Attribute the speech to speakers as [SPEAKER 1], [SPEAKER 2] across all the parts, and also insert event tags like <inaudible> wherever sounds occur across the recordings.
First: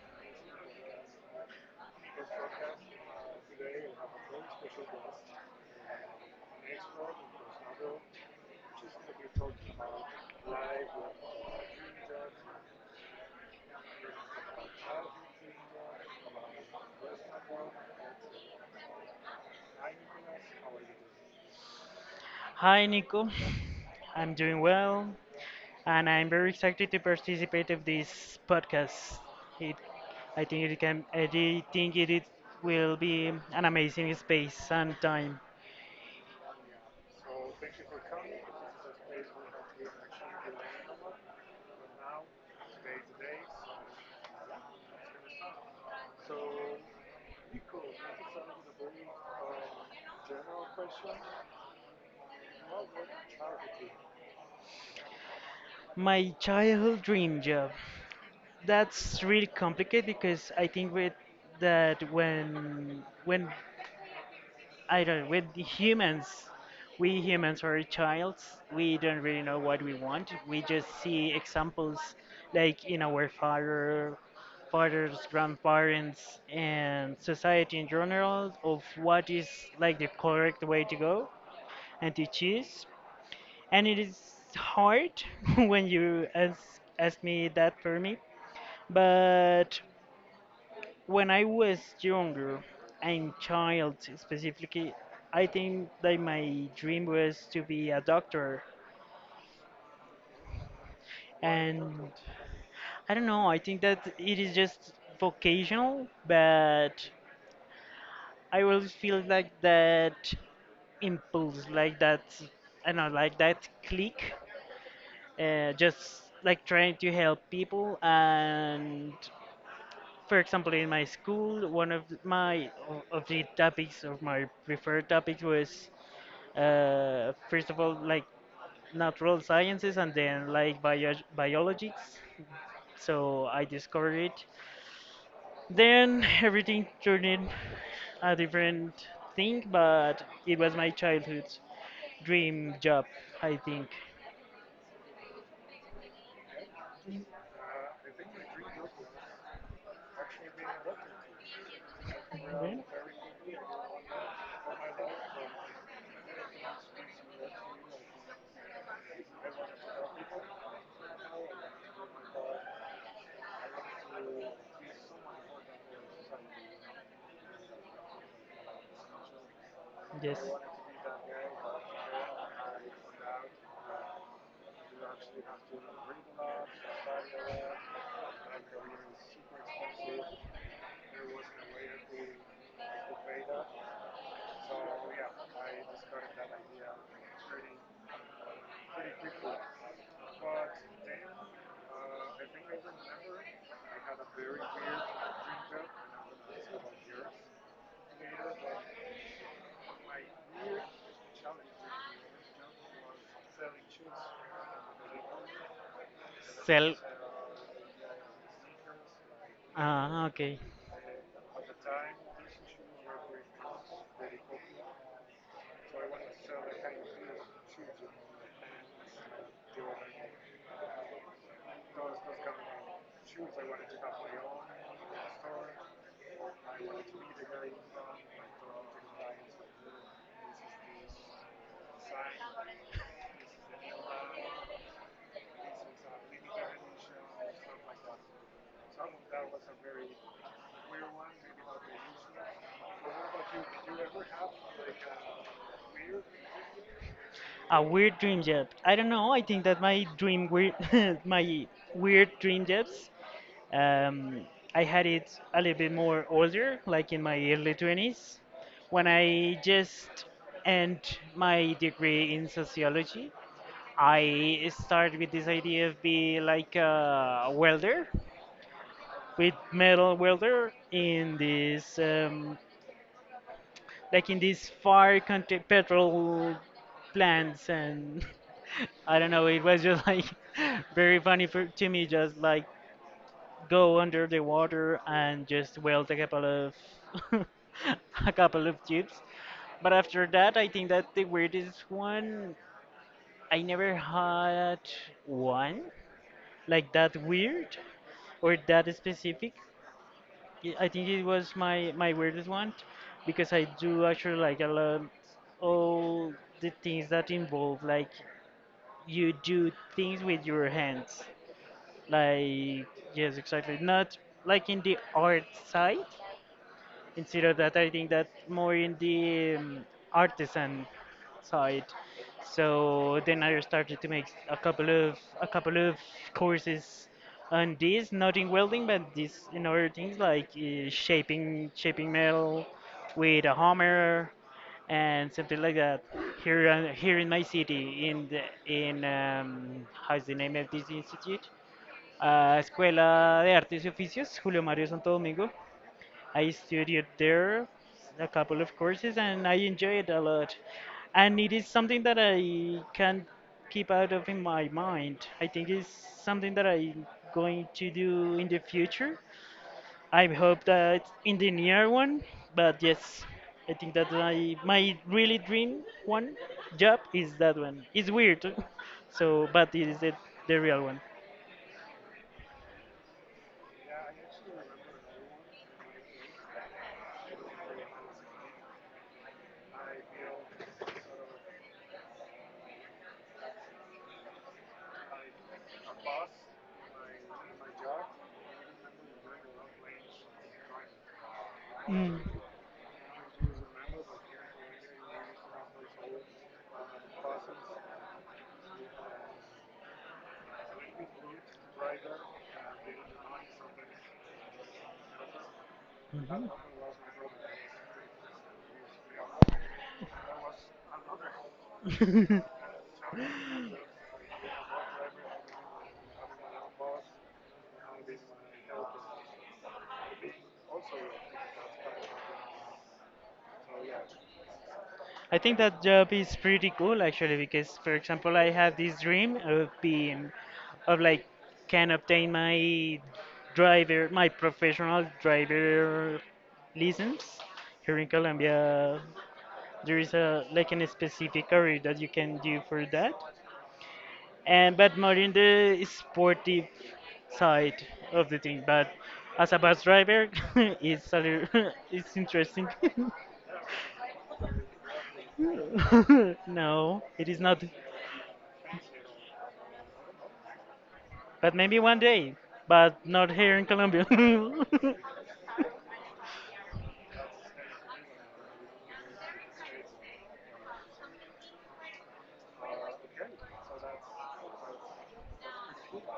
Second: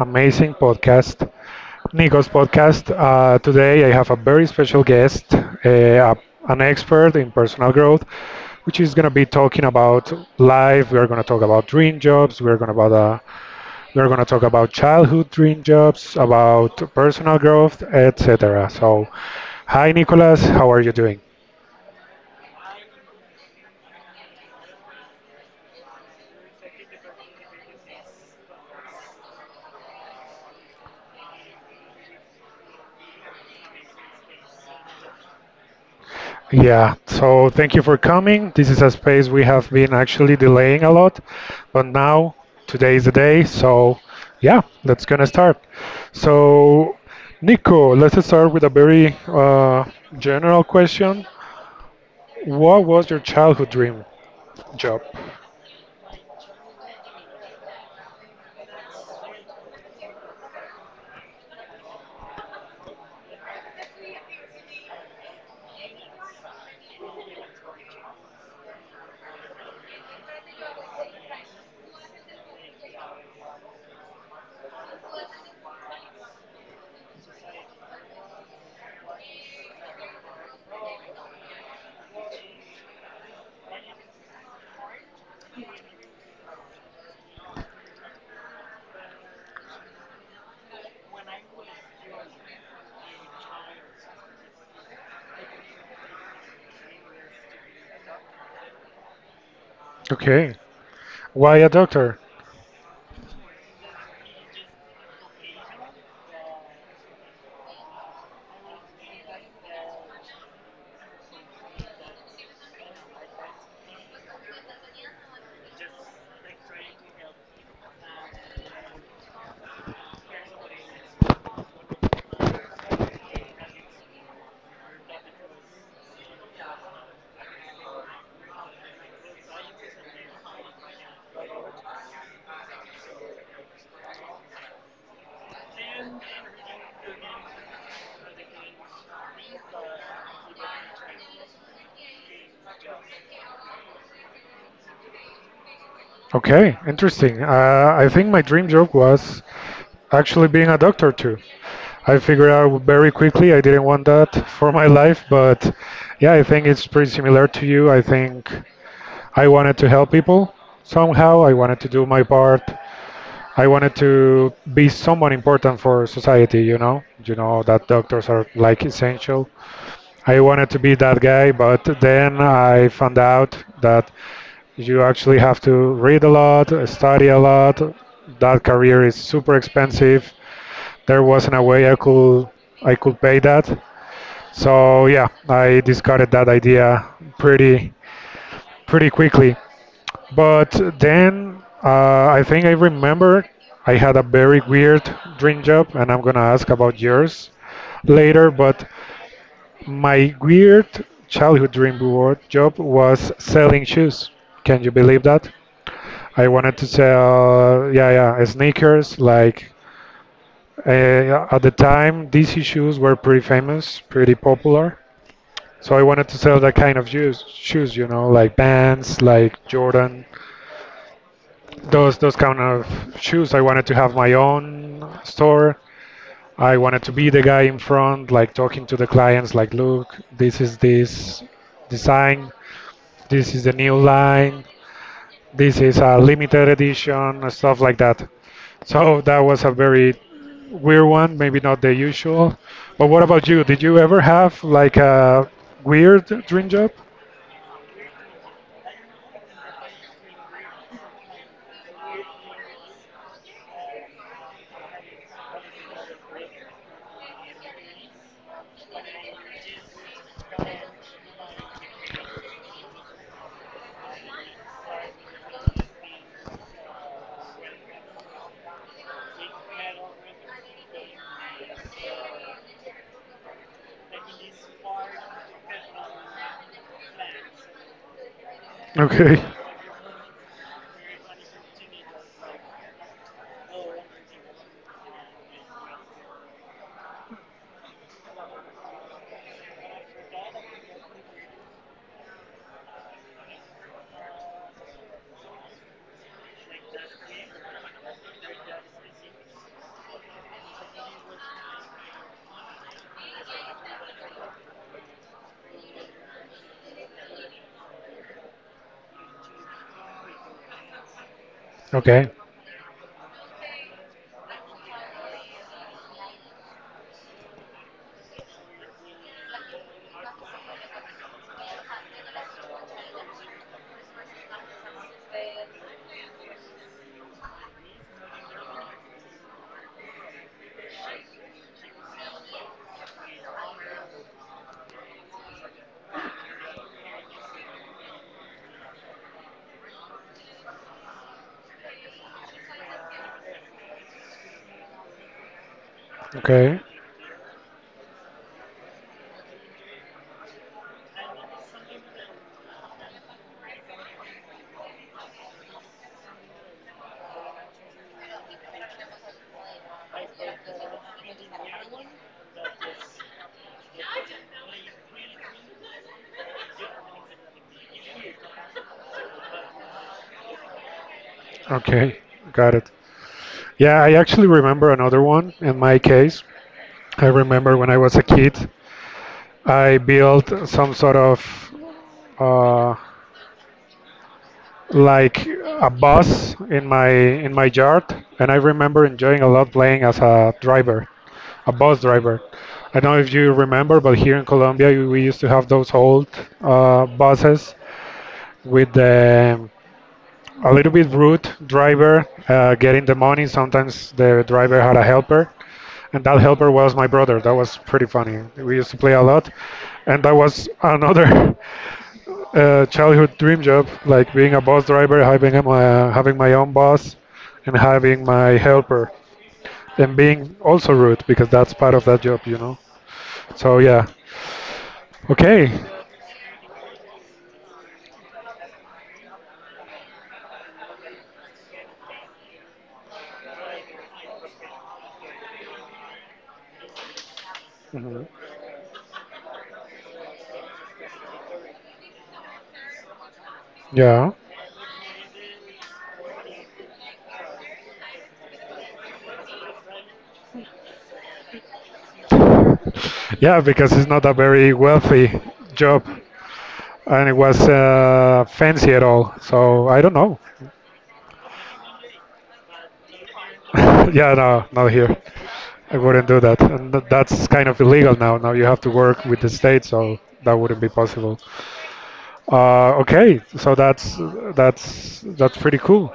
[SPEAKER 1] amazing podcast, Nico's podcast. Today, I have a very special guest, an expert in personal growth, which is going to be talking about life. We are going to talk about dream jobs. We are going to talk about childhood dream jobs, about personal growth, etc. So, hi, Nicolas. How are you doing?
[SPEAKER 2] Hi Nico, I'm doing well and I'm very excited to participate of this podcast. It, I do think it will be an amazing space and time.
[SPEAKER 1] Yeah, so thank you for coming. This is a space we have been actually delaying a lot, but now today is the day. So, yeah, that's gonna start. So, Nico, let's start with a very general question. What was your childhood dream job?
[SPEAKER 2] My childhood dream job. That's really complicated because I think with that when I don't with the humans. We humans are childs. We don't really know what we want. We just see examples like in our father, fathers, grandparents, and society in general of what is like the correct way to go and to choose. And it is hard <laughs> when you ask me that for me, but when I was younger and child specifically, I think that my dream was to be a doctor.
[SPEAKER 1] Okay. Why a
[SPEAKER 2] And
[SPEAKER 1] doctor?
[SPEAKER 2] I don't know, I think that it is just vocational, but I always feel like that impulse, like that, I don't know, like that click, just like trying to help people. And for example, in my school, one of the topics of my preferred topics was first of all like natural sciences and then like biologics. So I discovered it, then everything turned in a different thing, but it was my childhood dream job, I think.
[SPEAKER 1] Okay, interesting. I think my dream job was actually being a doctor too. I figured
[SPEAKER 2] Okay.
[SPEAKER 1] out very quickly. I didn't want that for my life, but yeah, I think it's pretty similar to you. I think I wanted to help people somehow. I wanted to do my part. I wanted to be someone important for society, you know. You know that doctors are like essential.
[SPEAKER 2] Yes.
[SPEAKER 1] I wanted to be that guy, but then I found out that you actually have to read a lot, study a lot. That career is super expensive. There wasn't a way I could pay that. So yeah, I discarded that idea pretty pretty quickly. But then I think I remember I had a very weird dream job, and I'm gonna ask about yours later. But my weird childhood dream board job was selling shoes. Can you believe that? I wanted to
[SPEAKER 2] Sell.
[SPEAKER 1] sell, yeah, yeah, sneakers. Like
[SPEAKER 2] Ah, okay.
[SPEAKER 1] at the time, DC shoes were pretty famous, pretty popular. So I wanted to sell that kind of shoes, shoes, you know, like Vans, like Jordan, those kind of shoes. I wanted to have my own store. I wanted to be the guy in front, like talking to the clients, like, look, this is this design, this is the new line, this is a limited edition, and stuff like that. So that was a very weird one, maybe not the usual. But what about you? Did you ever have like a weird dream job?
[SPEAKER 2] A weird dream job, I don't know, I think that my dream weird <laughs> my weird dream jobs. Um, I had it a little bit more older, like in my early 20s, when I just end my degree in sociology. I started with this idea of being like a welder, with metal welder in this, like in these far country petrol plants and <laughs> I don't
[SPEAKER 1] Okay.
[SPEAKER 2] know. It was just like <laughs> very funny for to me, just like go under the water and just weld a couple of <laughs> a couple of chips. But after that, I think that the weirdest one I never had one like that weird or that specific. I think it was my weirdest one because I do actually like a lot all the things that involve like you do things with your hands.
[SPEAKER 1] Okay.
[SPEAKER 2] Like, yes, exactly. Not like in the art side. Instead of that, I think that more in the artisan side. So then I started to make a couple of courses on this, not in welding, but this in other things like shaping metal with a hammer and something like that. Here, here in my city, in the, in how's the name of this institute? A Escuela de Artes y Oficios, Julio Mario Santo Domingo. I
[SPEAKER 1] Okay.
[SPEAKER 2] studied there a couple of courses and I enjoyed it a lot. And it is something that I can not keep out of in my mind. I think it's something that I'm going to do in the future. I hope that in the near one, but yes, I think that I, my really dream one job is that one. It's weird, <laughs> so but it is the real one.
[SPEAKER 1] Okay. Got it. Yeah, I actually remember another one in my case. I remember when I was a kid, I built some sort of uh, like a bus in my yard, and I remember enjoying a lot playing as a driver, a bus
[SPEAKER 2] Mm.
[SPEAKER 1] driver. I don't know if you remember, but here in Colombia we used to have those old buses with the a little bit rude driver getting the money. Sometimes the driver had a helper, and that
[SPEAKER 2] Mhm.
[SPEAKER 1] helper was my brother. That was pretty funny. We used to play a lot, and that was another <laughs>
[SPEAKER 2] <laughs>
[SPEAKER 1] childhood dream job, like being a bus driver, having my own bus, and having my helper, and being also rude because that's part of that job, you know. So yeah,
[SPEAKER 2] I think
[SPEAKER 1] okay,
[SPEAKER 2] that job is pretty cool actually, because for example I have this dream of being of like can obtain my professional driver license. Here in Colombia there is a like an specific career that you can do for that,
[SPEAKER 1] yeah,
[SPEAKER 2] and but more in the sportive side of the thing, but as a bus driver <laughs> it's a little, <laughs> it's interesting. <laughs>
[SPEAKER 1] yeah, because it's not a very wealthy job.
[SPEAKER 2] <laughs> No, it
[SPEAKER 1] And it
[SPEAKER 2] is not.
[SPEAKER 1] was fancy at all. So I don't know.
[SPEAKER 2] But maybe one day, but not here in
[SPEAKER 1] <laughs>
[SPEAKER 2] Colombia.
[SPEAKER 1] Yeah, no,
[SPEAKER 2] <laughs>
[SPEAKER 1] not here. I wouldn't do that, and that's kind of illegal now. Now you have to work with the state, so that wouldn't be possible. Okay, so that's pretty cool.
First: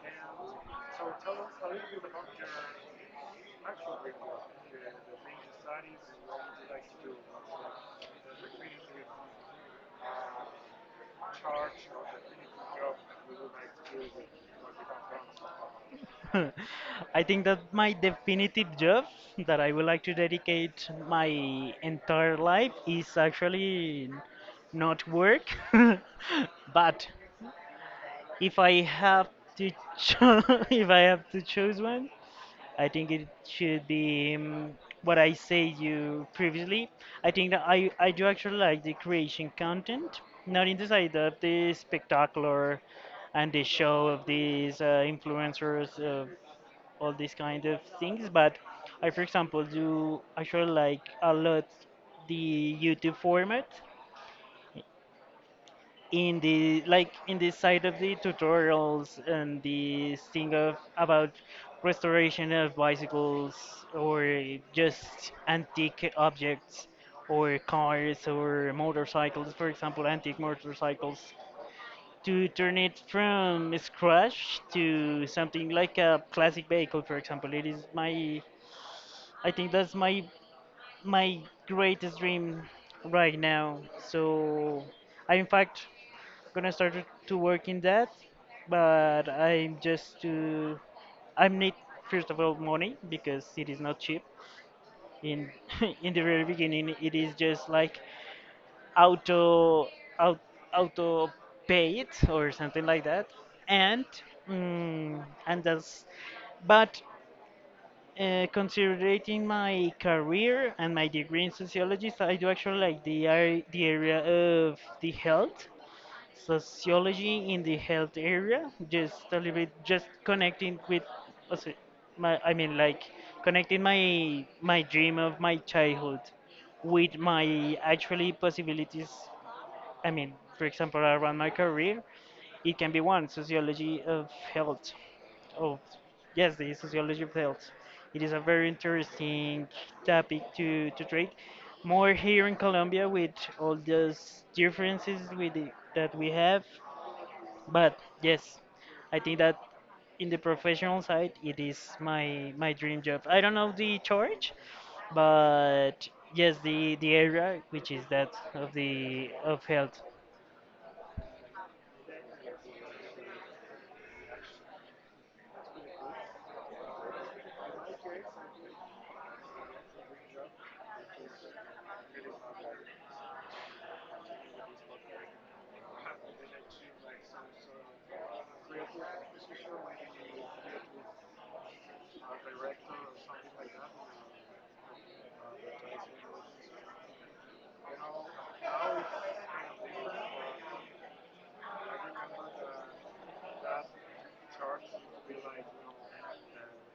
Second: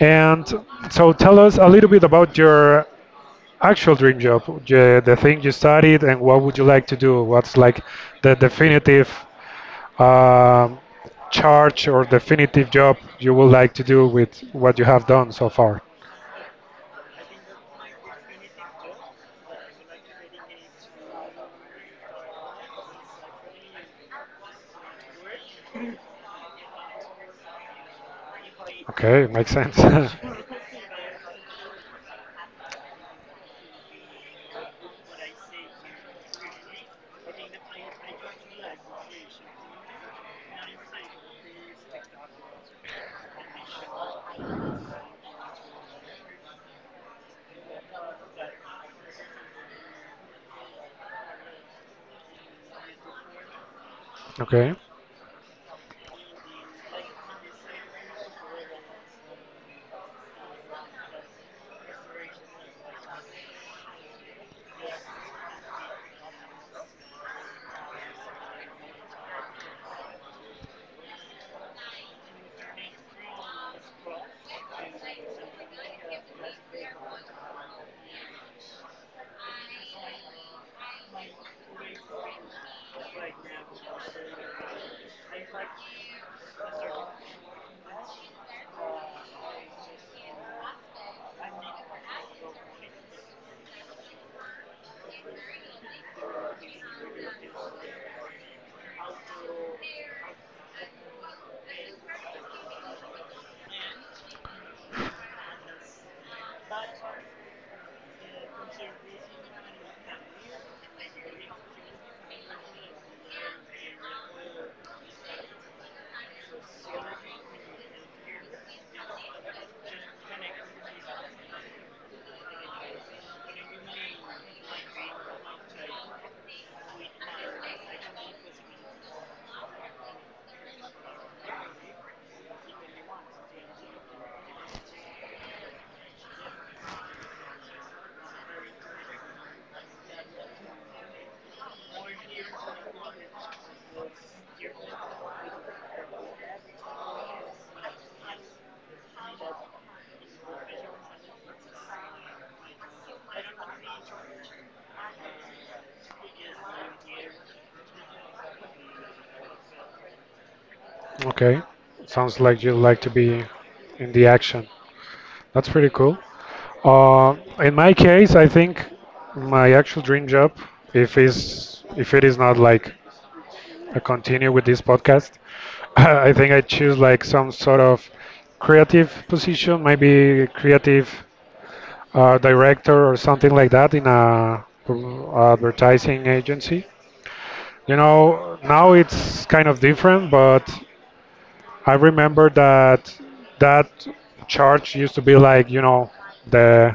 [SPEAKER 1] And so tell us a little bit about your actual dream job, the thing you studied, and what would you like to do? What's like the definitive um, charge or definitive job you would like to do with what you have done so far.
[SPEAKER 2] <laughs> I think that my definitive job that I would like to dedicate my entire life is actually not work, <laughs> but if I
[SPEAKER 1] Okay,
[SPEAKER 2] have
[SPEAKER 1] makes
[SPEAKER 2] to
[SPEAKER 1] sense.
[SPEAKER 2] cho- <laughs>
[SPEAKER 1] <laughs>
[SPEAKER 2] if I have to choose one, I think it should be what I said you previously. I think that I do actually like the creation content, not in the side of the spectacular and the show of these influencers, of all these kind of things, but I, for example, do actually like a lot the YouTube format,
[SPEAKER 1] Okay,
[SPEAKER 2] in the like in the side of the tutorials and the thing of about restoration of bicycles, or just antique objects, or cars, or motorcycles. For example, antique motorcycles, to turn it from scratch to something like a classic vehicle. For example, it is my, I think that's my my greatest dream right now. So I in fact gonna start to work in that, but I'm just to, I need first of all money because it is not cheap. In <laughs> in the very beginning, it is just like auto out, auto pay it or something like that, and and that's but. Considering my career and my degree in sociology, so I do actually like the area of the health sociology, in the health area just a little bit, just connecting with also, my I mean, like, connecting my dream of my childhood with my actually possibilities. I mean, for example, around my career, it can be one sociology of health. Of Yes, the sociology of health. It is a very interesting topic to treat. More here in Colombia with all those differences that we have, but yes, I think that in the professional side, it is my dream job. I don't know the charge, but yes, the area, which is that of health.
[SPEAKER 1] okay. Sounds like you like to be in the action. That's pretty cool. In my case, I think my actual dream job, if it is not like I continue with this podcast, <laughs> I think I choose like some sort of creative position, maybe creative director or something like that in a advertising agency. You know, now it's kind of different, but I remember that charge used to be like you know the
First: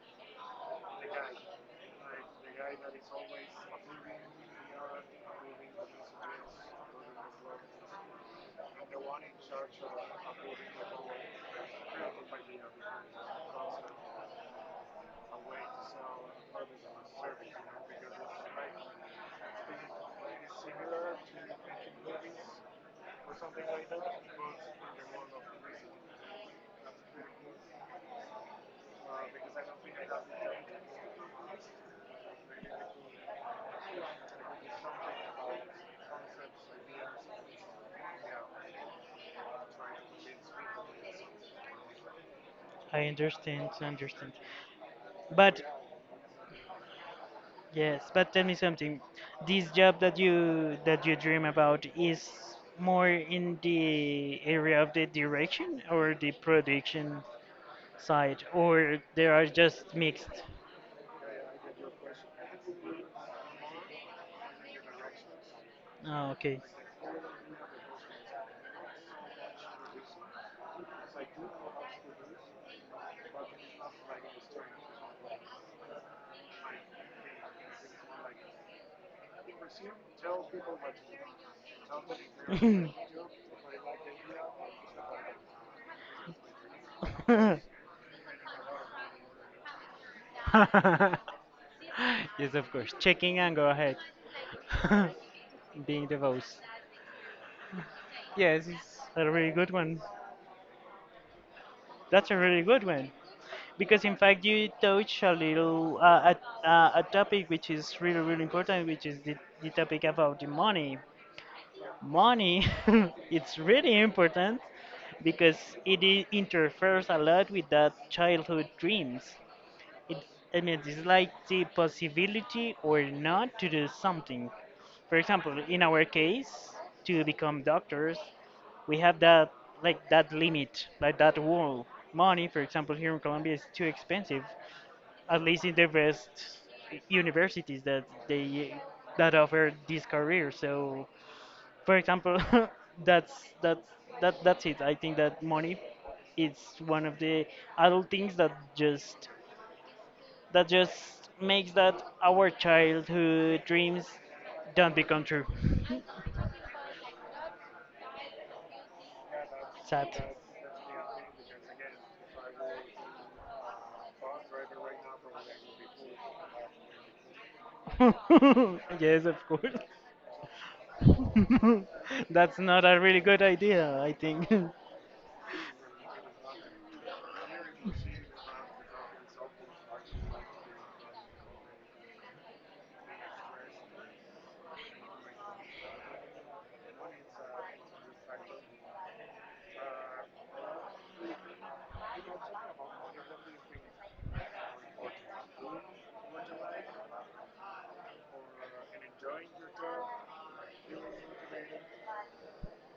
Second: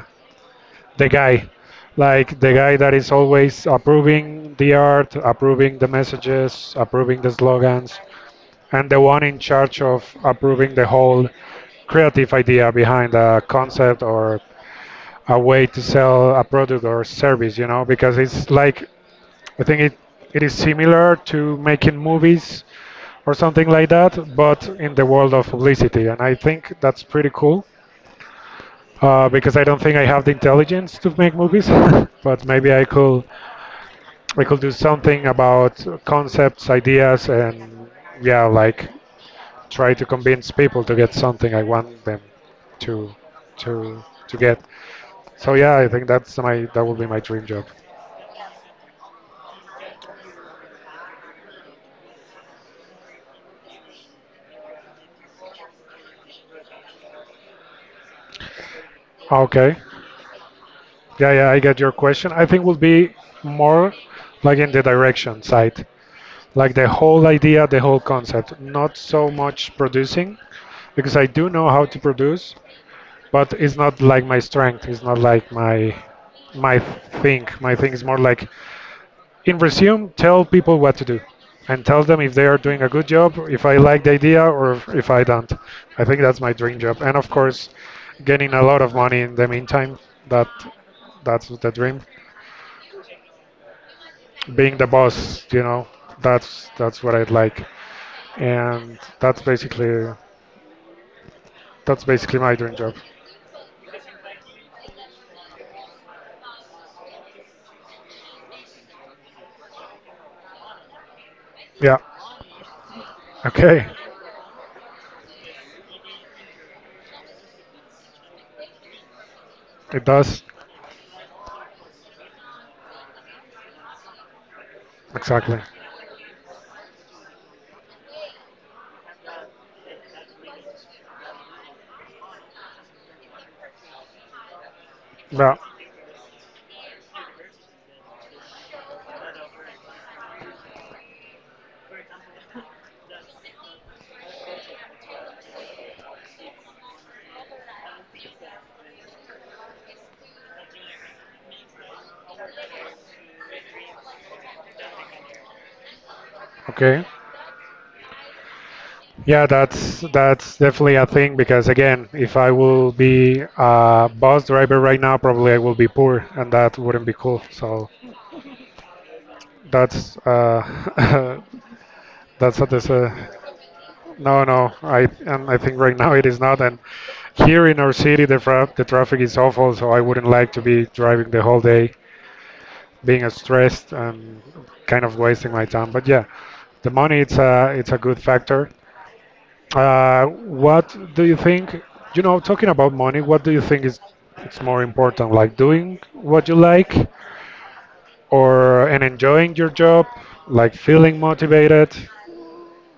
[SPEAKER 1] the guy, like the guy that is always approving the art, approving the messages, approving the slogans, and the one in charge of approving the whole creative idea behind a concept or a way to sell a product or service, you know, because it's like I think it is similar to making movies or something like that, but in the world of publicity, and I think that's pretty cool because I don't think I have the intelligence to make movies, <laughs> but maybe I could do something about concepts, ideas, and yeah, like try to convince people to get something I want them
[SPEAKER 2] I
[SPEAKER 1] to
[SPEAKER 2] understand, I
[SPEAKER 1] to
[SPEAKER 2] understand.
[SPEAKER 1] to get. So
[SPEAKER 2] But
[SPEAKER 1] yeah, I think that will be my dream job.
[SPEAKER 2] yes, but tell me something. This job that you dream about is more in the area of the direction or the production side, or they are
[SPEAKER 1] Okay.
[SPEAKER 2] just mixed.
[SPEAKER 1] Yeah, yeah, I get your question. I think will be more like in the direction side,
[SPEAKER 2] Ah, okay.
[SPEAKER 1] like the whole idea, the whole concept, not so much producing, because I do know how to produce, but it's not like my strength. It's not like my thing. My thing is more like in resume, tell people what to do and tell them if they are doing a good
[SPEAKER 2] <laughs>
[SPEAKER 1] job, if I like the idea, or if I don't. I think that's my dream job. And of course, getting a lot of money in the meantime. That that's the dream.
[SPEAKER 2] Yes, of course. Checking and go ahead.
[SPEAKER 1] Being the
[SPEAKER 2] <laughs>
[SPEAKER 1] boss, you know,
[SPEAKER 2] Being the boss.
[SPEAKER 1] that's what I'd like.
[SPEAKER 2] Yes,
[SPEAKER 1] And
[SPEAKER 2] it's a
[SPEAKER 1] that's
[SPEAKER 2] really good one.
[SPEAKER 1] basically that's
[SPEAKER 2] That's a
[SPEAKER 1] basically my
[SPEAKER 2] really
[SPEAKER 1] dream
[SPEAKER 2] good
[SPEAKER 1] job.
[SPEAKER 2] one, because in fact you touch a little a topic which is really really important, which is the topic about the money.
[SPEAKER 1] Yeah.
[SPEAKER 2] Money, <laughs> it's
[SPEAKER 1] Okay.
[SPEAKER 2] really important because it interferes a lot with that childhood dreams.
[SPEAKER 1] It
[SPEAKER 2] It's
[SPEAKER 1] does.
[SPEAKER 2] And it is like the possibility or not to do something. For example,
[SPEAKER 1] Exactly.
[SPEAKER 2] in our case, to become doctors, we have that like that limit, like that wall. Money, for example, here in Colombia is too expensive. At
[SPEAKER 1] Yeah.
[SPEAKER 2] least in the best universities that offer this career. So, for example, <laughs> that's that's that's it. I think that money is one of the adult things that just makes that our childhood dreams don't become true.
[SPEAKER 1] Okay. Yeah, that's
[SPEAKER 2] Sad.
[SPEAKER 1] that's definitely a thing because again, if I will be a bus driver right now, probably I will be poor, and that wouldn't be cool. So
[SPEAKER 2] <laughs> Yes, of course.
[SPEAKER 1] that's
[SPEAKER 2] <laughs>
[SPEAKER 1] <laughs>
[SPEAKER 2] That's
[SPEAKER 1] that's a
[SPEAKER 2] not
[SPEAKER 1] dis-
[SPEAKER 2] a
[SPEAKER 1] uh,
[SPEAKER 2] really good idea, I
[SPEAKER 1] no,
[SPEAKER 2] think.
[SPEAKER 1] no.
[SPEAKER 2] <laughs>
[SPEAKER 1] I and I think right now it is not. And here in our city, the traffic is awful, so I wouldn't like to be driving the whole day, being stressed and kind of wasting my time. But yeah, the money it's a good factor. What do you think? You know, talking about money, what do you think is it's more important, like doing what you like, or and enjoying your job, like feeling motivated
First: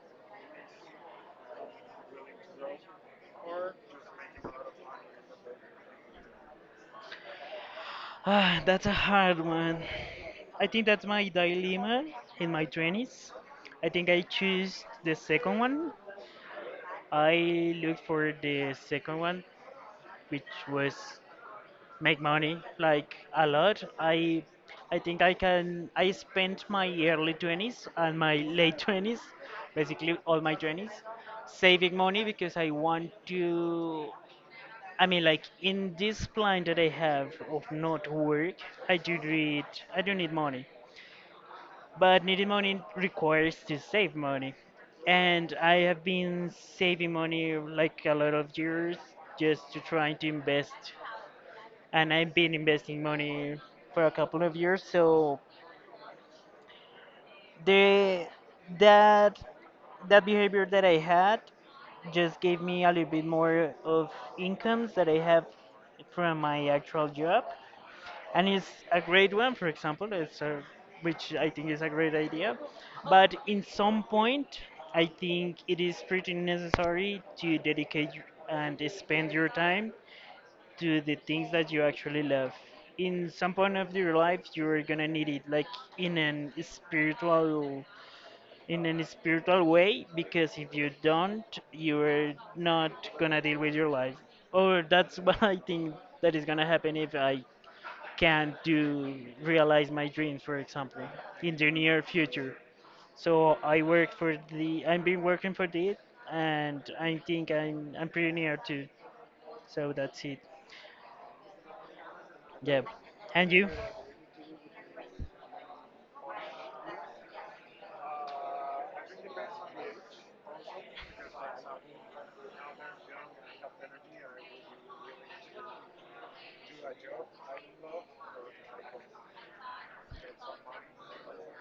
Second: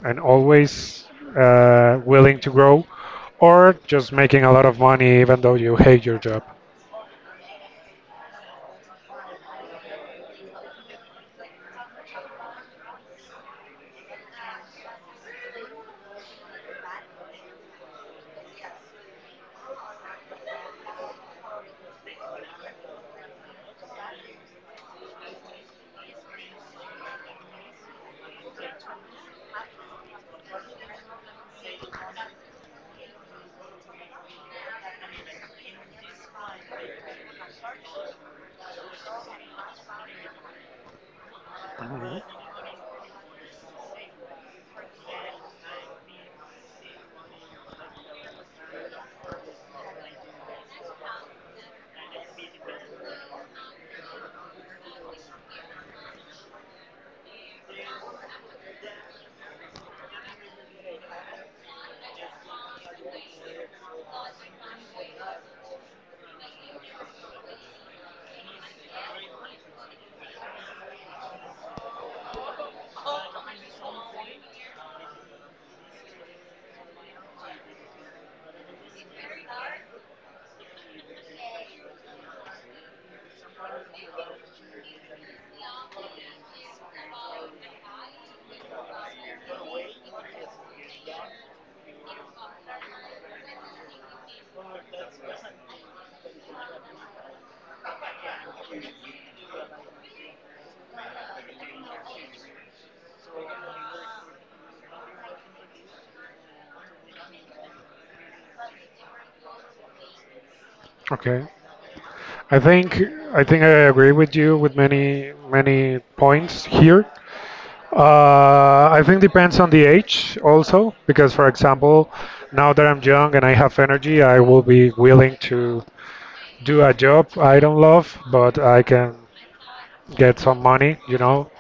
[SPEAKER 1] and always willing to grow, or just making a lot of money even though you hate your job?
[SPEAKER 2] Ah, that's a hard one. I think that's my dilemma in my 20s. I think I choose the second one. I look for the second one, which was make money like a lot. I think I spent my early 20s and my late 20s, basically all my 20s, saving money, because I want to, I mean, like, in this plan that I have of not work, I do need I do need money.
[SPEAKER 1] Mhm.
[SPEAKER 2] But needing money requires to save money. And I have been saving money like a lot of years, just to try to invest, and I've been investing money for a couple of years. So the that that behavior that I had just gave me a little bit more of incomes that I have from my actual job, and it's a great one. For example, which I think is a great idea, but in some point, I think it is pretty necessary to dedicate and spend your time to the things that you actually love. In some point of your life, you're gonna need it, like in an spiritual, in an spiritual way, because if you don't, you're not gonna deal with your life. Or that's <laughs> what I think that is gonna happen if I can't do realize my dreams, for example, in the near future. So I've been working for it, and I think I'm pretty near to. So that's it.
[SPEAKER 1] Okay. I
[SPEAKER 2] Yeah.
[SPEAKER 1] think I
[SPEAKER 2] And
[SPEAKER 1] think
[SPEAKER 2] you?
[SPEAKER 1] I agree with you with many many points here. I think depends on the age also, because for example, now that I'm young and I have energy, I will be willing to do a job I don't love, but I can get some money, you know,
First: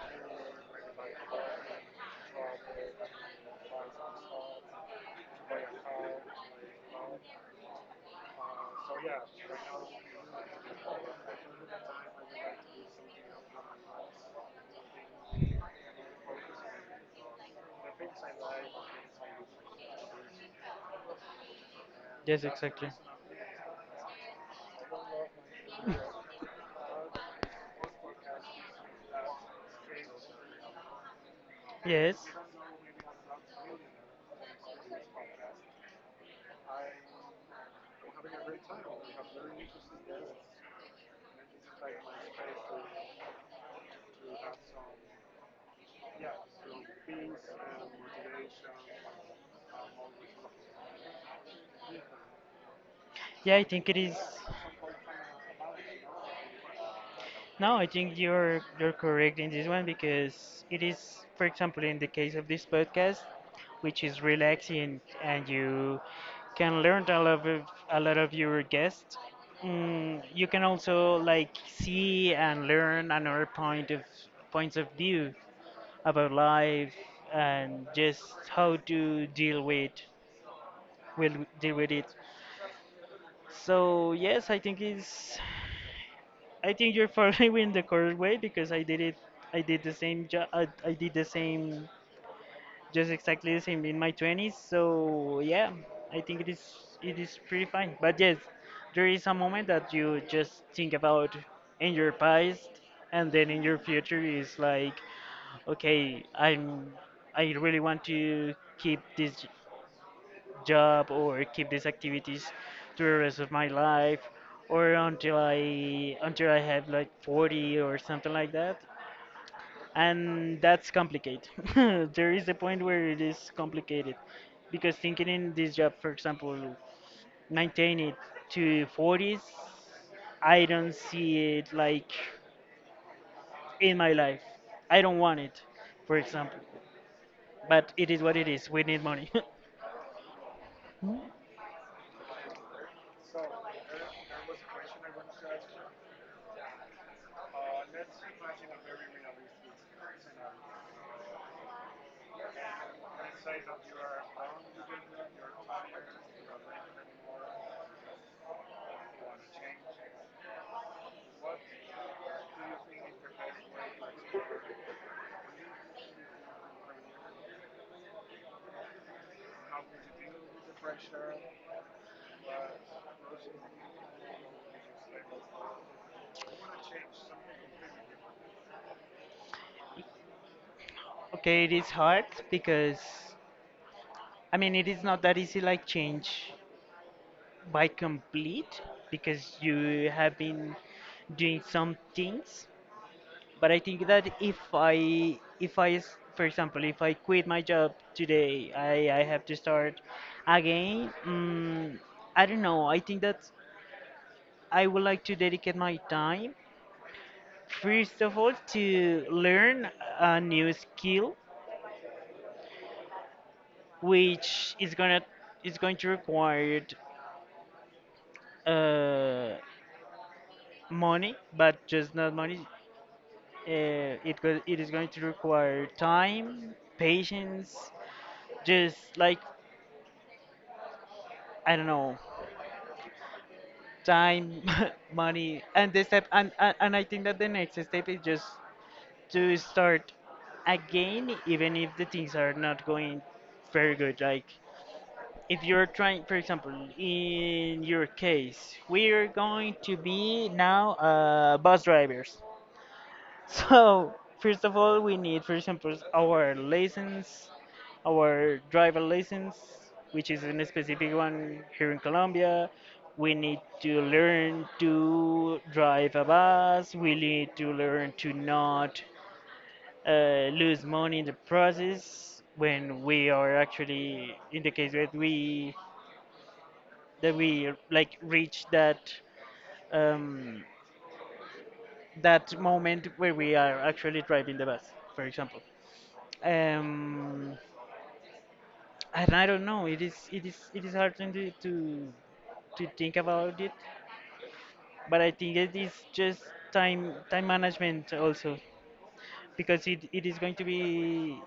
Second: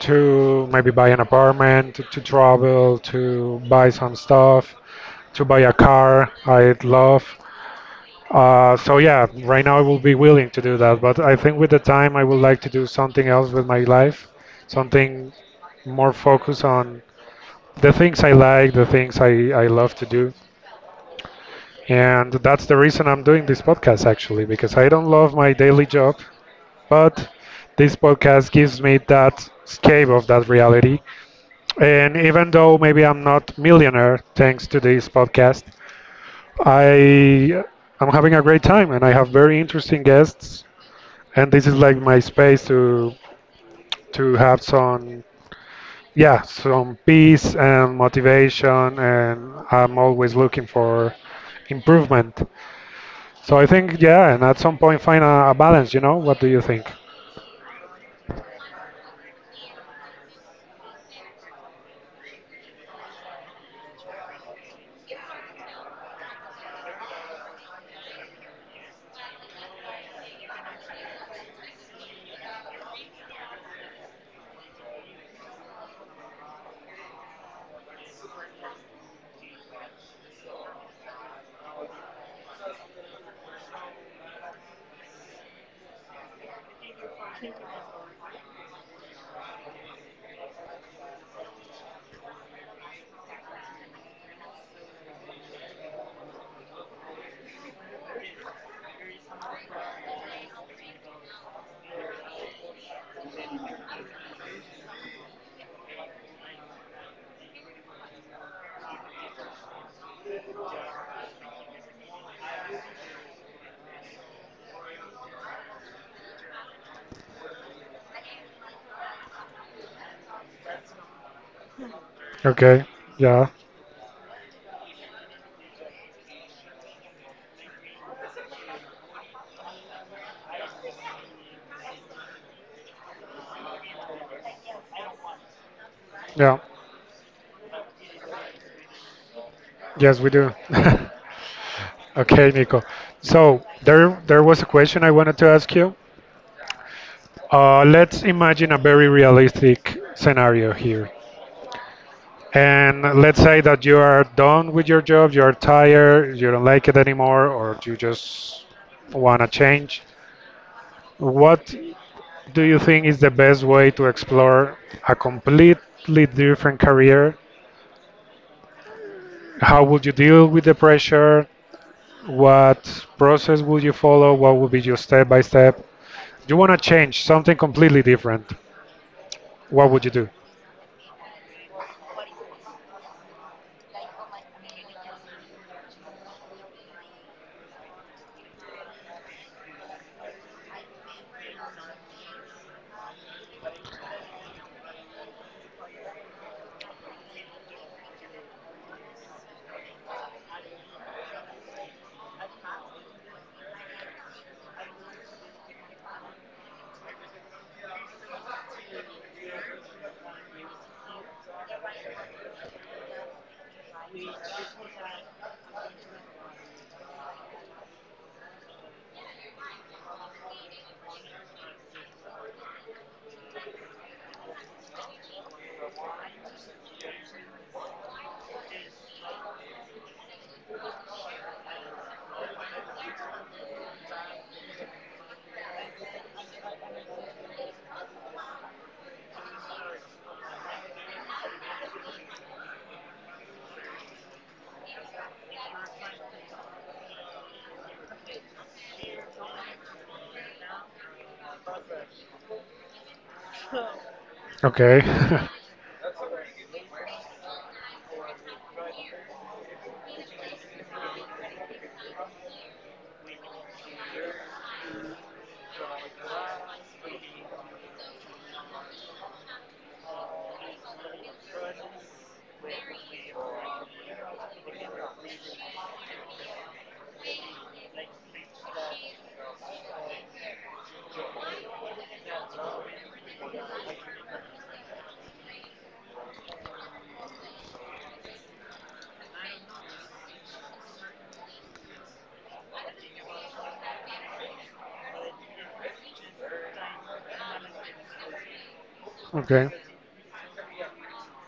[SPEAKER 1] to maybe buy an apartment, to travel, to buy some stuff, to buy a car I would love. So yeah, right now I will be willing to do that, but I think with the time I would like to do something else with my life, something more focused on the things I like, the things I love to do. And
[SPEAKER 2] Yes,
[SPEAKER 1] that's the
[SPEAKER 2] exactly.
[SPEAKER 1] reason I'm doing this podcast, actually, because I don't love my daily job, but this podcast gives me that escape of that reality. And
[SPEAKER 2] Yes.
[SPEAKER 1] even though maybe I'm not millionaire thanks to this podcast, I I'm having a great time and I have very interesting guests. And this is like my space to have some yeah, some peace and motivation, and I'm always looking for improvement. So
[SPEAKER 2] Yeah,
[SPEAKER 1] I
[SPEAKER 2] I think it
[SPEAKER 1] think,
[SPEAKER 2] is.
[SPEAKER 1] yeah, and at some point find a balance, you know? What do you think?
[SPEAKER 2] No, I think you're correct in this one, because it is, for example, in the case of this podcast, which is relaxing, and you can learn a lot of your guests. You can also like see and learn another points of view about life, and just how to deal with will deal with it. So yes, I think it's I think you're following in the correct way, because I did it. I did the same job. I did the same, just exactly the same in my 20s. So yeah, I think it is pretty fine. But yes, there is a moment that you just think about in your past, and then in your future is like, okay, I really want to keep this job or keep these activities to the rest of my life or until I have like 40 or something like that. And that's complicated. <laughs> There is a point
[SPEAKER 1] Okay,
[SPEAKER 2] where it
[SPEAKER 1] yeah,
[SPEAKER 2] is complicated because thinking in this job, for example, maintain it to 40s, I don't see it like in my life. I don't want it, for
[SPEAKER 1] yeah,
[SPEAKER 2] example. But it is what it is. We need money. <laughs>
[SPEAKER 1] yes, we do. <laughs> Okay, Nico. So there was a question I wanted to ask you. Let's imagine a very realistic scenario here. And let's say that you are done with your job, you are tired, you don't like it anymore, or you just want to change. What do you think is the best way to explore a completely different career? How would you deal with the pressure? What process would you follow? What would be your step by step? You want to change something completely different. What would you do?
[SPEAKER 2] Okay, it is hard because it is not that easy, like change by complete, because you have been doing some things. But I think that if I, s- for example, if I quit my job today, I have to start again. I don't know. I think that I would like to dedicate my time, first of all, to learn a new skill, which is is going to require Uh, money, but just not money. It is going to require time, patience, just like I don't know, time, <laughs> money, and this step. And I think that the next step is just to start again, even if the things are not going very good. Like if you're trying, for example, in your case, we are going to be now bus drivers. So, first of all,
[SPEAKER 1] Okay.
[SPEAKER 2] we need, for example, our license, our driver license, which is in a specific one here in Colombia. We need to learn to drive a bus. We need to learn to not lose money in the process when we are actually in the case that we like reach that um, that moment where we are actually driving the bus, for example. um, and I don't know. It is hard to think about it, but I think it is just time management also,
[SPEAKER 1] <laughs> Okay.
[SPEAKER 2] because it is going to be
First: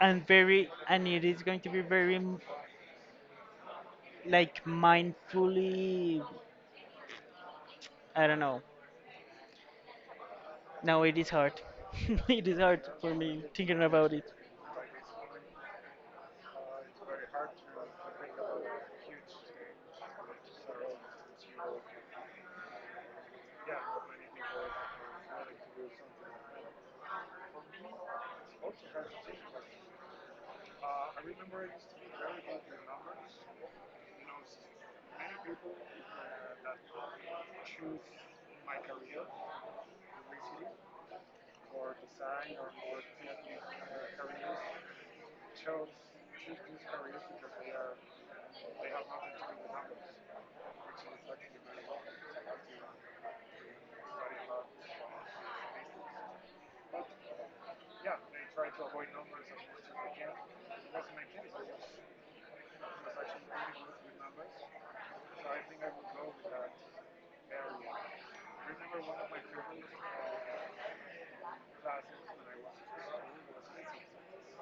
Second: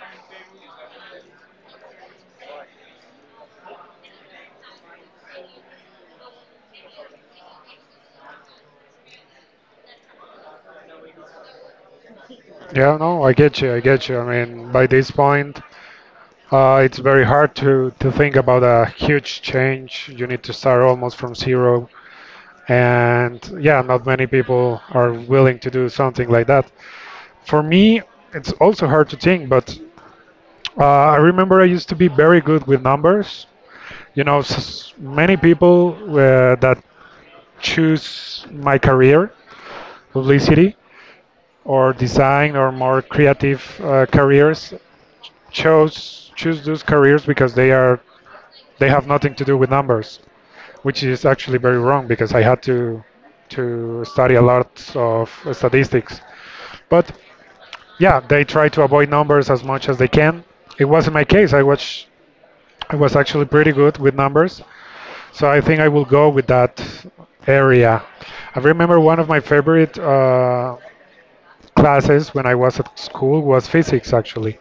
[SPEAKER 2] and very and it is going to be like mindfully. I don't know. No, it is hard. <laughs> It is hard
[SPEAKER 1] Yeah,
[SPEAKER 2] for
[SPEAKER 1] no, I
[SPEAKER 2] me
[SPEAKER 1] get you. I
[SPEAKER 2] thinking
[SPEAKER 1] get
[SPEAKER 2] about
[SPEAKER 1] you. I
[SPEAKER 2] it.
[SPEAKER 1] mean, by this point, it's very hard to think about a huge change. You need to start almost from zero. And yeah, not many people are willing to do something like that. For me, it's also hard to think, but uh, I remember I used to be very good with numbers. You know, many people that choose my career, publicity or design or more creative careers, chose choose those careers because they have nothing to do with numbers. Which is actually very wrong because I had to study a lot of statistics. But yeah, they try to avoid numbers as much as they can. It wasn't my case. I was actually pretty good with numbers, so I think I will go with that area. I remember one of my favorite classes when I was at school was physics actually.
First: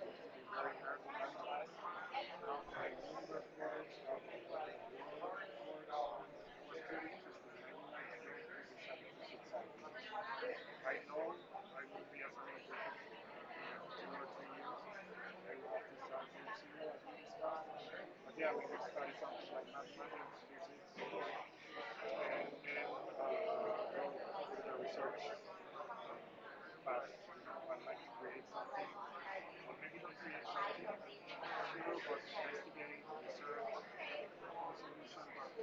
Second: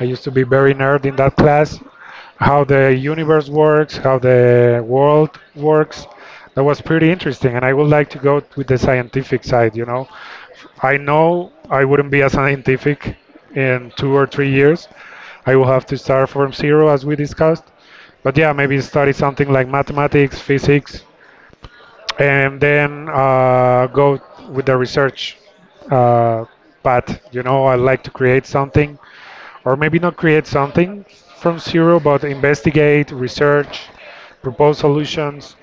[SPEAKER 1] I used to be very nerd in that class. How the universe works, how the world works. That was pretty interesting, and I would like to go with the scientific side, you know. I know I wouldn't be a scientific in 2 or 3 years. I will have to start from zero, as we discussed. But yeah, maybe study something like mathematics, physics, and then go with the research uh, path. You know, I like to create something or maybe not create something from zero, but investigate, research, propose solutions.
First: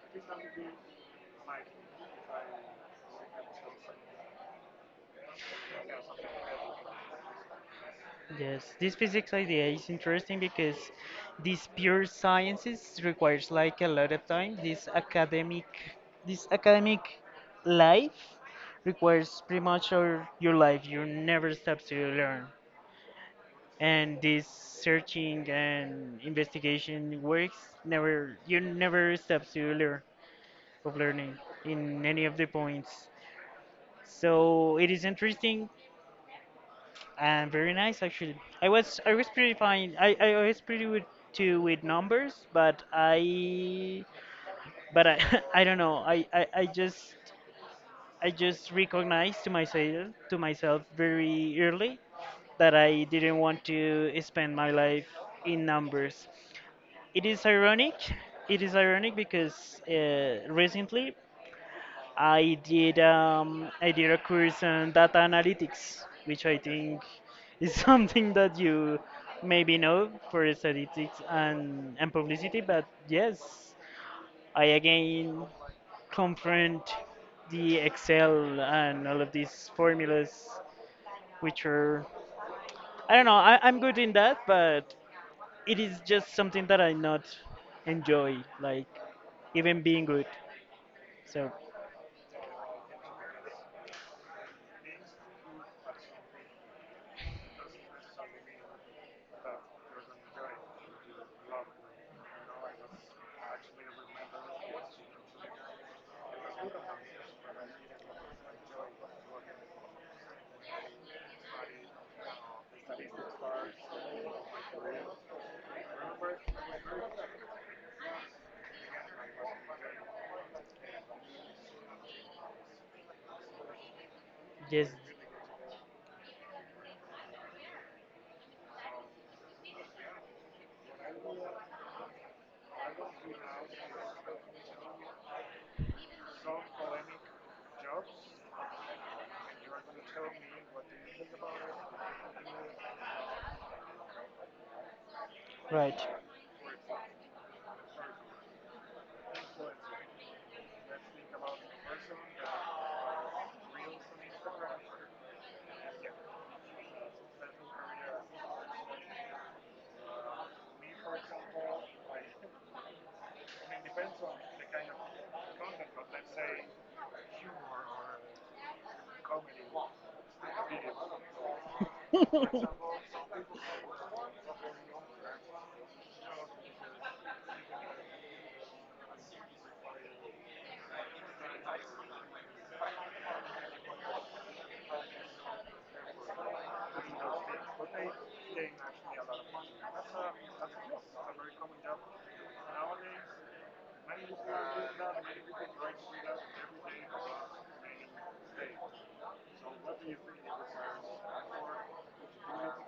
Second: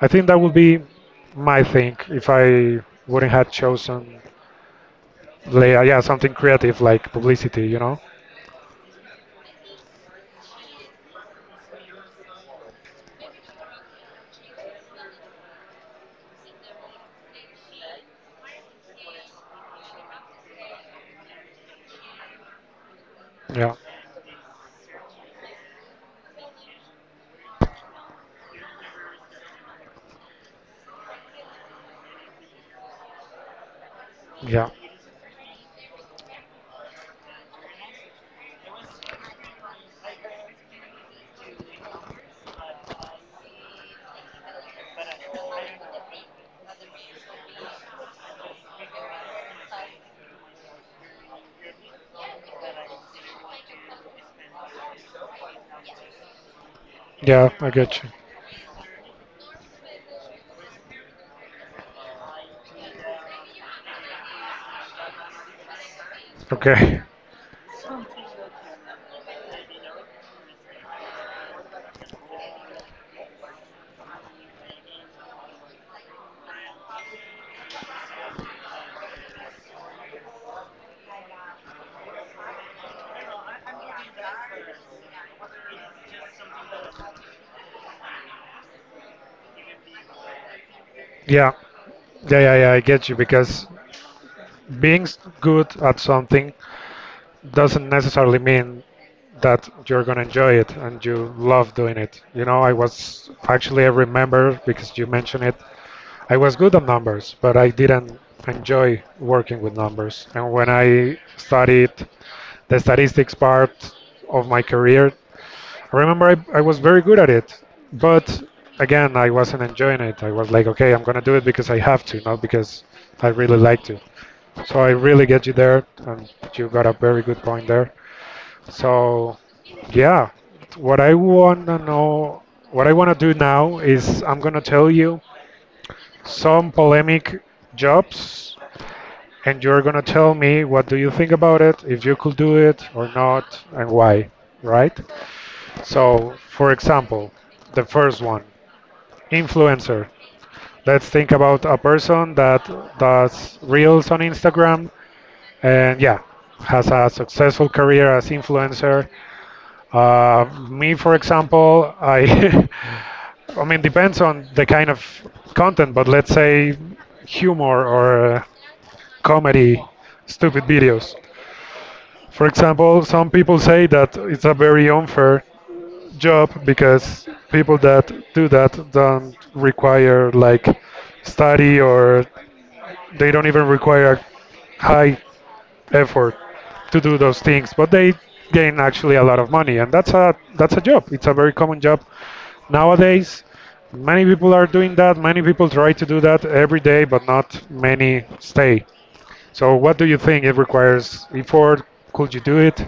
[SPEAKER 1] I think that would be my thing if I wouldn't have chosen, yeah, something creative like publicity, you know?
[SPEAKER 2] Yes, this physics idea is interesting because these pure sciences requires like a lot of time. This academic life requires pretty much your life. You never stop to learn,
[SPEAKER 1] Yeah,
[SPEAKER 2] and this searching and investigation works never. You never stop to learn of learning in any of the points.
[SPEAKER 1] yeah,
[SPEAKER 2] So it is interesting and very nice actually. I was pretty fine. I was pretty good too with numbers, but I <laughs> I don't know. I just recognized to myself very early that I didn't want to spend my life in numbers. It is
[SPEAKER 1] yeah, I
[SPEAKER 2] ironic.
[SPEAKER 1] get you.
[SPEAKER 2] It is ironic because recently I did a course on data analytics, which I
[SPEAKER 1] Okay,
[SPEAKER 2] think is <laughs> something that you maybe know for statistics and publicity. But yes, I again confront the Excel and all of these formulas, which are I don't know. I'm good in that, but it is just something that I not enjoy, like even being good.
[SPEAKER 1] <laughs>
[SPEAKER 2] So
[SPEAKER 1] yeah, yeah, I get you because being good at something doesn't necessarily mean that you're gonna enjoy it and you love doing it. You know, I was actually. I remember because you mentioned it. I was good at numbers, but I didn't enjoy working with numbers. And when I studied the statistics part of my career, I remember I was very good at it, but again, I wasn't enjoying it. I was like, okay, I'm gonna do it because I have to, not because I really like to. So
[SPEAKER 2] yes,
[SPEAKER 1] I really get you there, and you got a very good point there. So, yeah, what I want to know, what I want to do now is I'm going to tell you some polemic jobs and you're going to tell me what do you think about it, if you could do it or not and why, right?
[SPEAKER 2] right.
[SPEAKER 1] So, for example, the first one, influencer. Let's think about a person that does reels on Instagram and yeah, has a successful career as influencer. Me, for example, <laughs> I mean, depends on the kind of content, but let's say humor or comedy, stupid videos. For
[SPEAKER 2] <laughs>
[SPEAKER 1] example, some people say that it's a very unfair job because people that do that don't require like study or they don't even require high effort to do those things, but they gain actually a lot of money, and that's a job. It's a very common job nowadays, many people are doing that. Many people try to do that every day, but not many stay. So, what do you think? It requires effort. Could you do it?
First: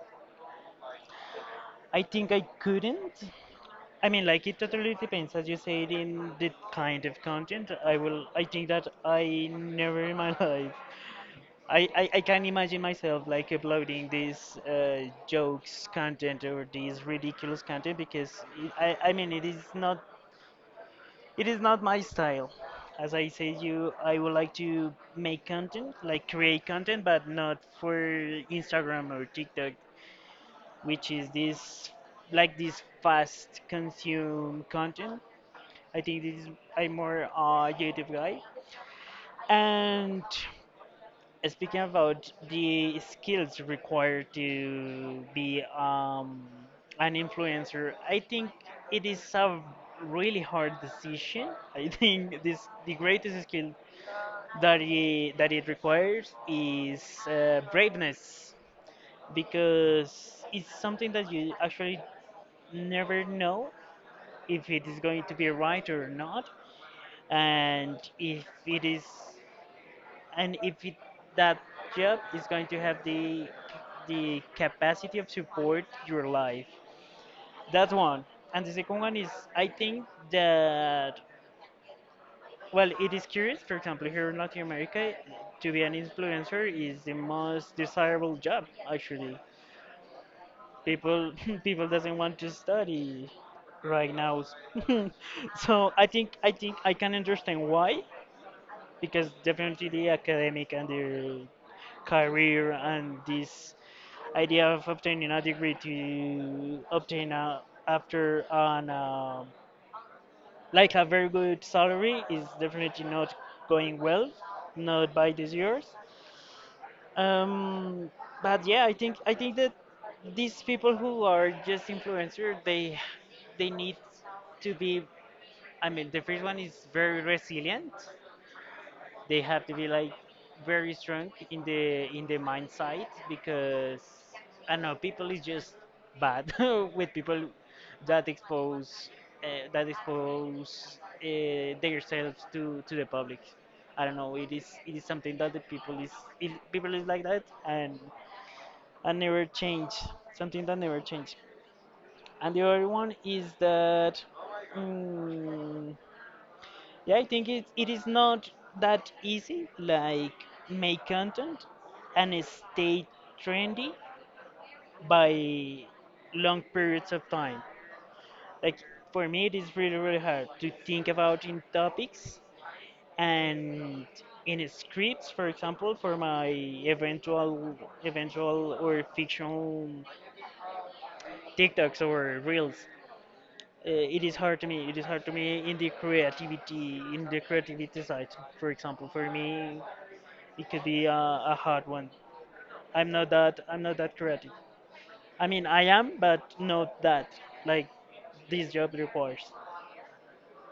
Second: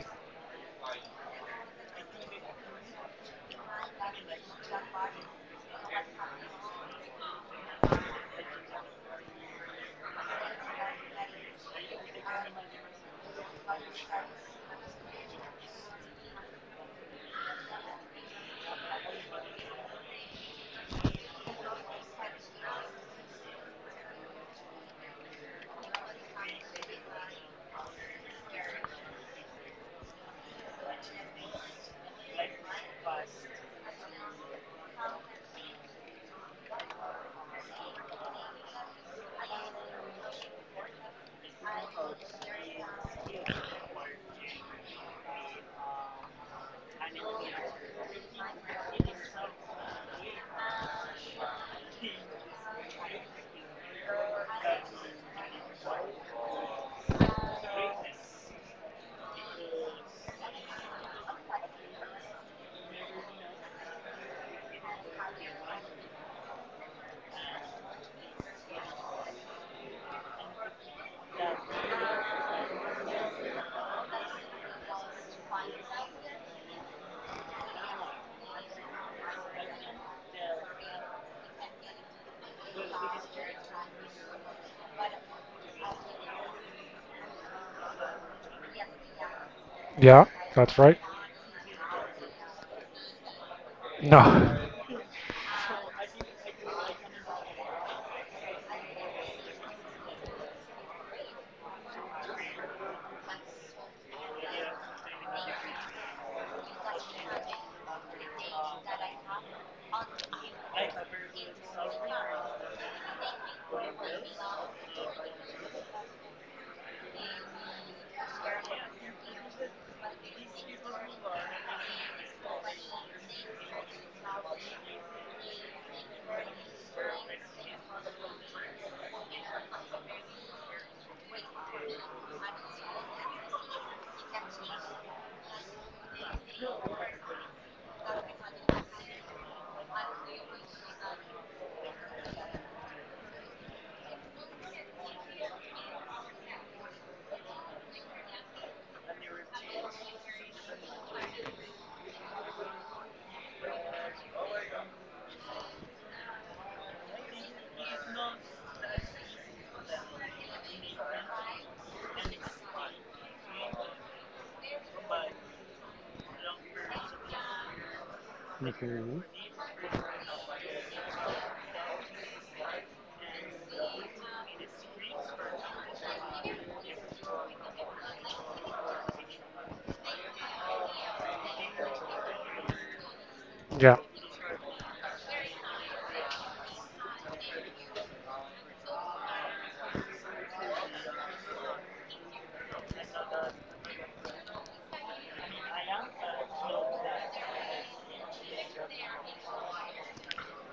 [SPEAKER 2] I think I couldn't. I mean, like it totally depends, as you said, in the kind of content. I will. I think that I never in my <laughs> life. I can imagine myself like uploading these jokes content or these ridiculous content because it, I mean it is not my style. As I said, you I would like to make content like create content, but not for Instagram or TikTok, which is this like this fast consume content. I think this is, I'm more a creative guy. And speaking about the skills required to be an influencer, I think it is a really hard decision. I think this the greatest skill that it requires is braveness because it's something that you actually never know if it is going to be right or not, and if it is, and if it, that job is going to have the capacity of support your life. That's one. And the second one is, I think that well, it is curious. For example, here in Latin America, to be an influencer is the most desirable job actually.
[SPEAKER 1] Yeah, that's right.
[SPEAKER 2] People <laughs> people doesn't want to study right
[SPEAKER 1] No.
[SPEAKER 2] now. <laughs> So I think I can understand why, because definitely the academic and the career and this idea of obtaining a degree to obtain a, after an like a very good salary is definitely not going well, not by these years. um, but yeah, I think that these people who are just influencers, they need to be. I mean, the first one is very resilient. They have to be like very strong in the mind side because I know people is just bad <laughs> with people that expose that expose themselves to the public. I don't know. It is something that the people is it, people is like that, and never change, something that never change. And the other one is that mm, yeah, I think it is not that easy, like make content and stay trendy by long periods of time like
[SPEAKER 1] Mhm.
[SPEAKER 2] for me it is really really hard to think about in topics and in scripts, for example, for my eventual eventual or fictional tiktoks or reels.
[SPEAKER 1] Yeah.
[SPEAKER 2] It is hard to me. It is hard to me in the creativity side. For example, for me, it could be a hard one. I'm not that creative. I mean, I am, but not that. Like this job requires.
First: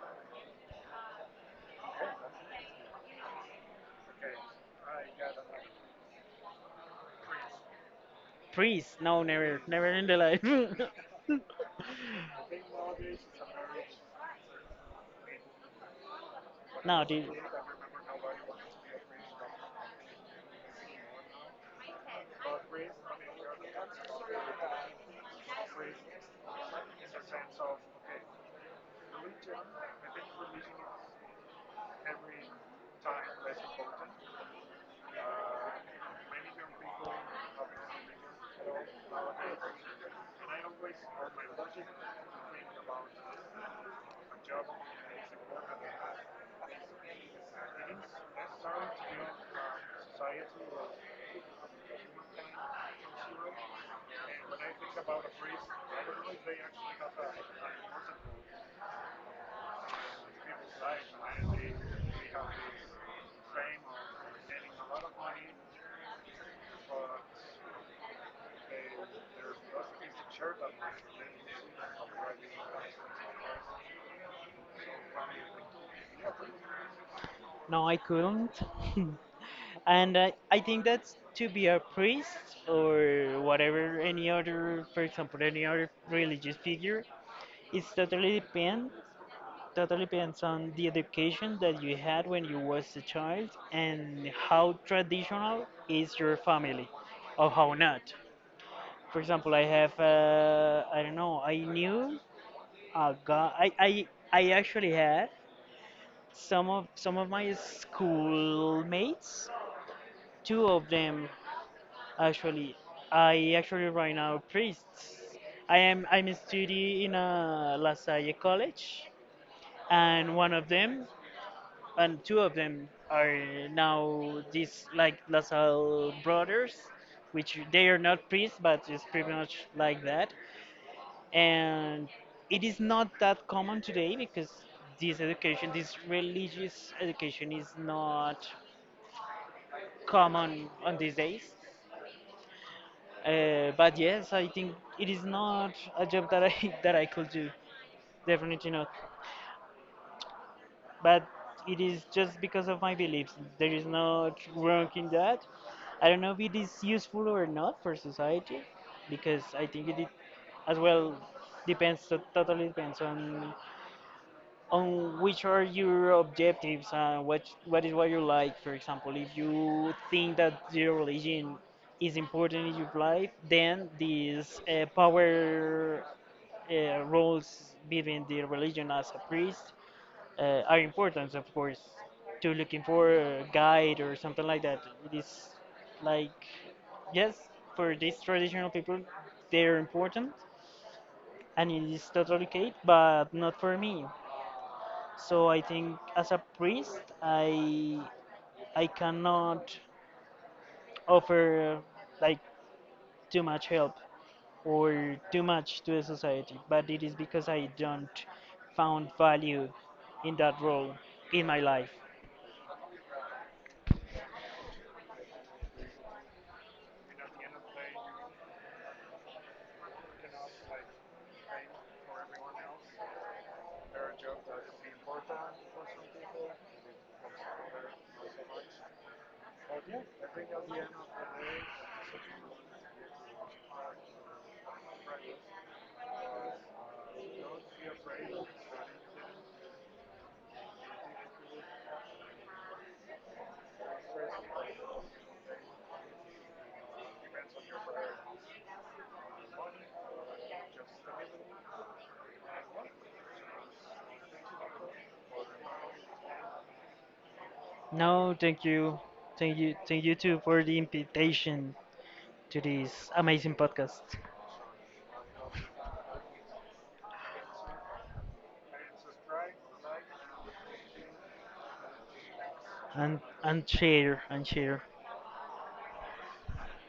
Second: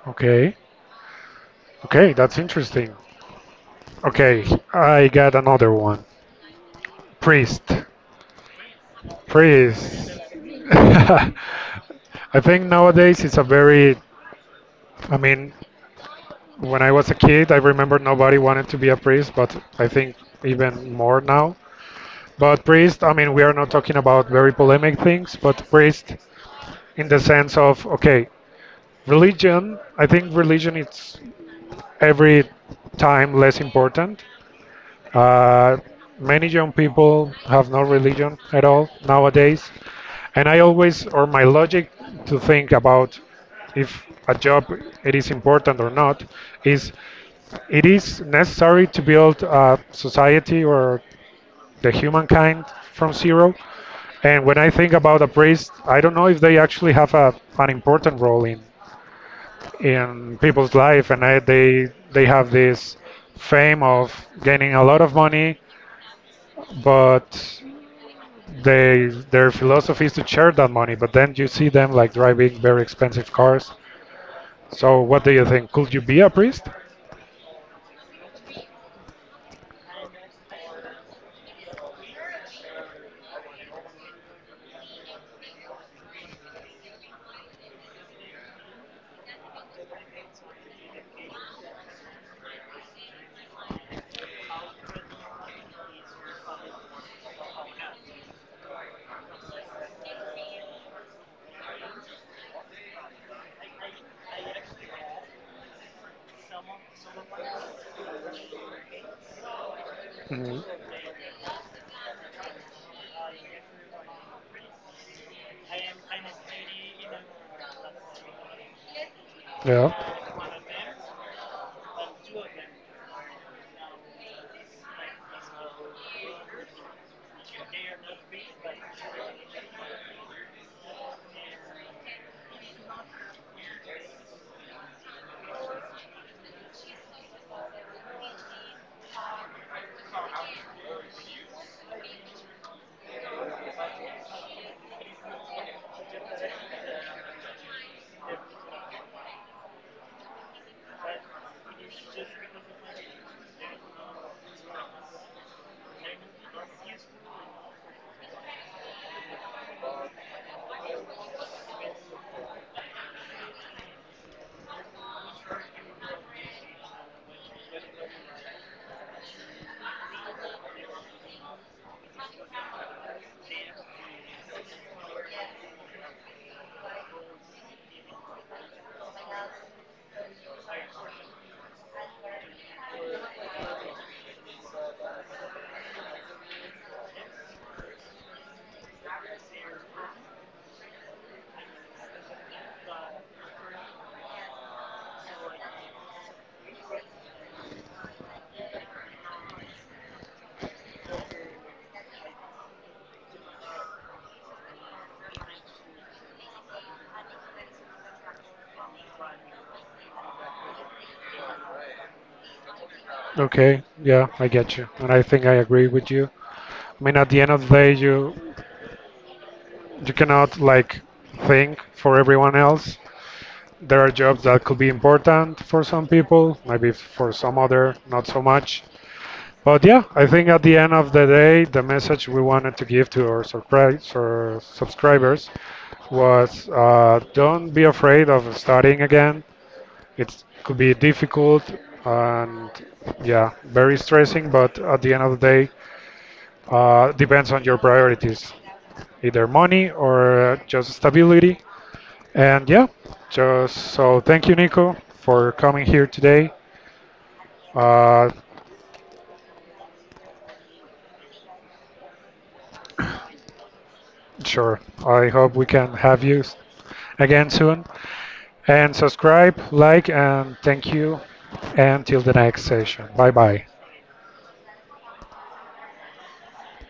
[SPEAKER 1] Okay. Okay, that's interesting. Okay, I got another one. Priest.
[SPEAKER 2] Please, no, never in
[SPEAKER 1] Priest.
[SPEAKER 2] the
[SPEAKER 1] <laughs>
[SPEAKER 2] life.
[SPEAKER 1] I
[SPEAKER 2] <laughs>
[SPEAKER 1] think nowadays it's a very, I mean, when I
[SPEAKER 2] No,
[SPEAKER 1] was a
[SPEAKER 2] dude.
[SPEAKER 1] kid, I remember nobody wanted to be a priest, but I think even more now. But priest, I mean, we are not talking about very polemic things, but priest in the sense of, okay, religion, I think religion is every time less important. Uh, Many young people have no religion at all nowadays. And I always, or my logic to think about if a job it is important or not is it is necessary to build a society or the humankind from zero. And when I think about a priest, I don't know if they actually have a, an important role in people's life, and they have this fame of gaining a lot of money, but they their philosophy is to share that money. But then you see them like driving very expensive cars. So what do you think? Could you be a priest?
[SPEAKER 2] No, I couldn't. <laughs> And I think that to be a priest or whatever, any other, for example, any other religious figure, it's totally depend, totally depends on the education that you had when you was a child and how traditional is your family, or how not. For example, I have, I don't know, I knew a guy. I actually had some of my schoolmates,
[SPEAKER 1] Mm.
[SPEAKER 2] two of them actually. I actually right now priests. I'm studying in a La Salle college,
[SPEAKER 1] Yeah.
[SPEAKER 2] and one of them and two of them are now these like La Salle brothers, which they are not priests, but it's pretty much like that. And it is not that common today because this education, this religious education, is not common on these days. But yes, I think it is not a job that I <laughs> that I could do. Definitely not. But it is just because of my beliefs. There is no wrong in that. I don't know if it is useful or not for society, because I think it as well depends, totally depends on which are your objectives and what is what you like. For example, if you think that your religion is important in your life, then these power roles between the religion as a priest are important, of course, to looking for a guide or something like that. It is like, yes, for these traditional people, they're important and it is totally okay, but not for me. So I think as a priest, I cannot offer like too much help or too much to the society, but it is because I don't found value in that role in my life.
[SPEAKER 1] Okay, yeah, I get you, and I think I agree with you. I mean, at the end of the day, you cannot like think for everyone else. There are jobs that could be important for some people, maybe for some other, not so much. But yeah, I think at the end of the day, the message we wanted to give to our surprise or subscribers was don't be afraid of starting again. It could be difficult and yeah, very stressing, but at the end of the day, depends on your priorities, either money or just stability. And yeah, just so thank you, Nico, for coming here today. Uh,
[SPEAKER 2] No, thank you, thank you too for the invitation to this amazing podcast
[SPEAKER 1] sure, I hope we can have you again soon. And subscribe, like, and thank you. Until the next session.
[SPEAKER 2] and
[SPEAKER 1] Bye bye.
[SPEAKER 2] and share and share.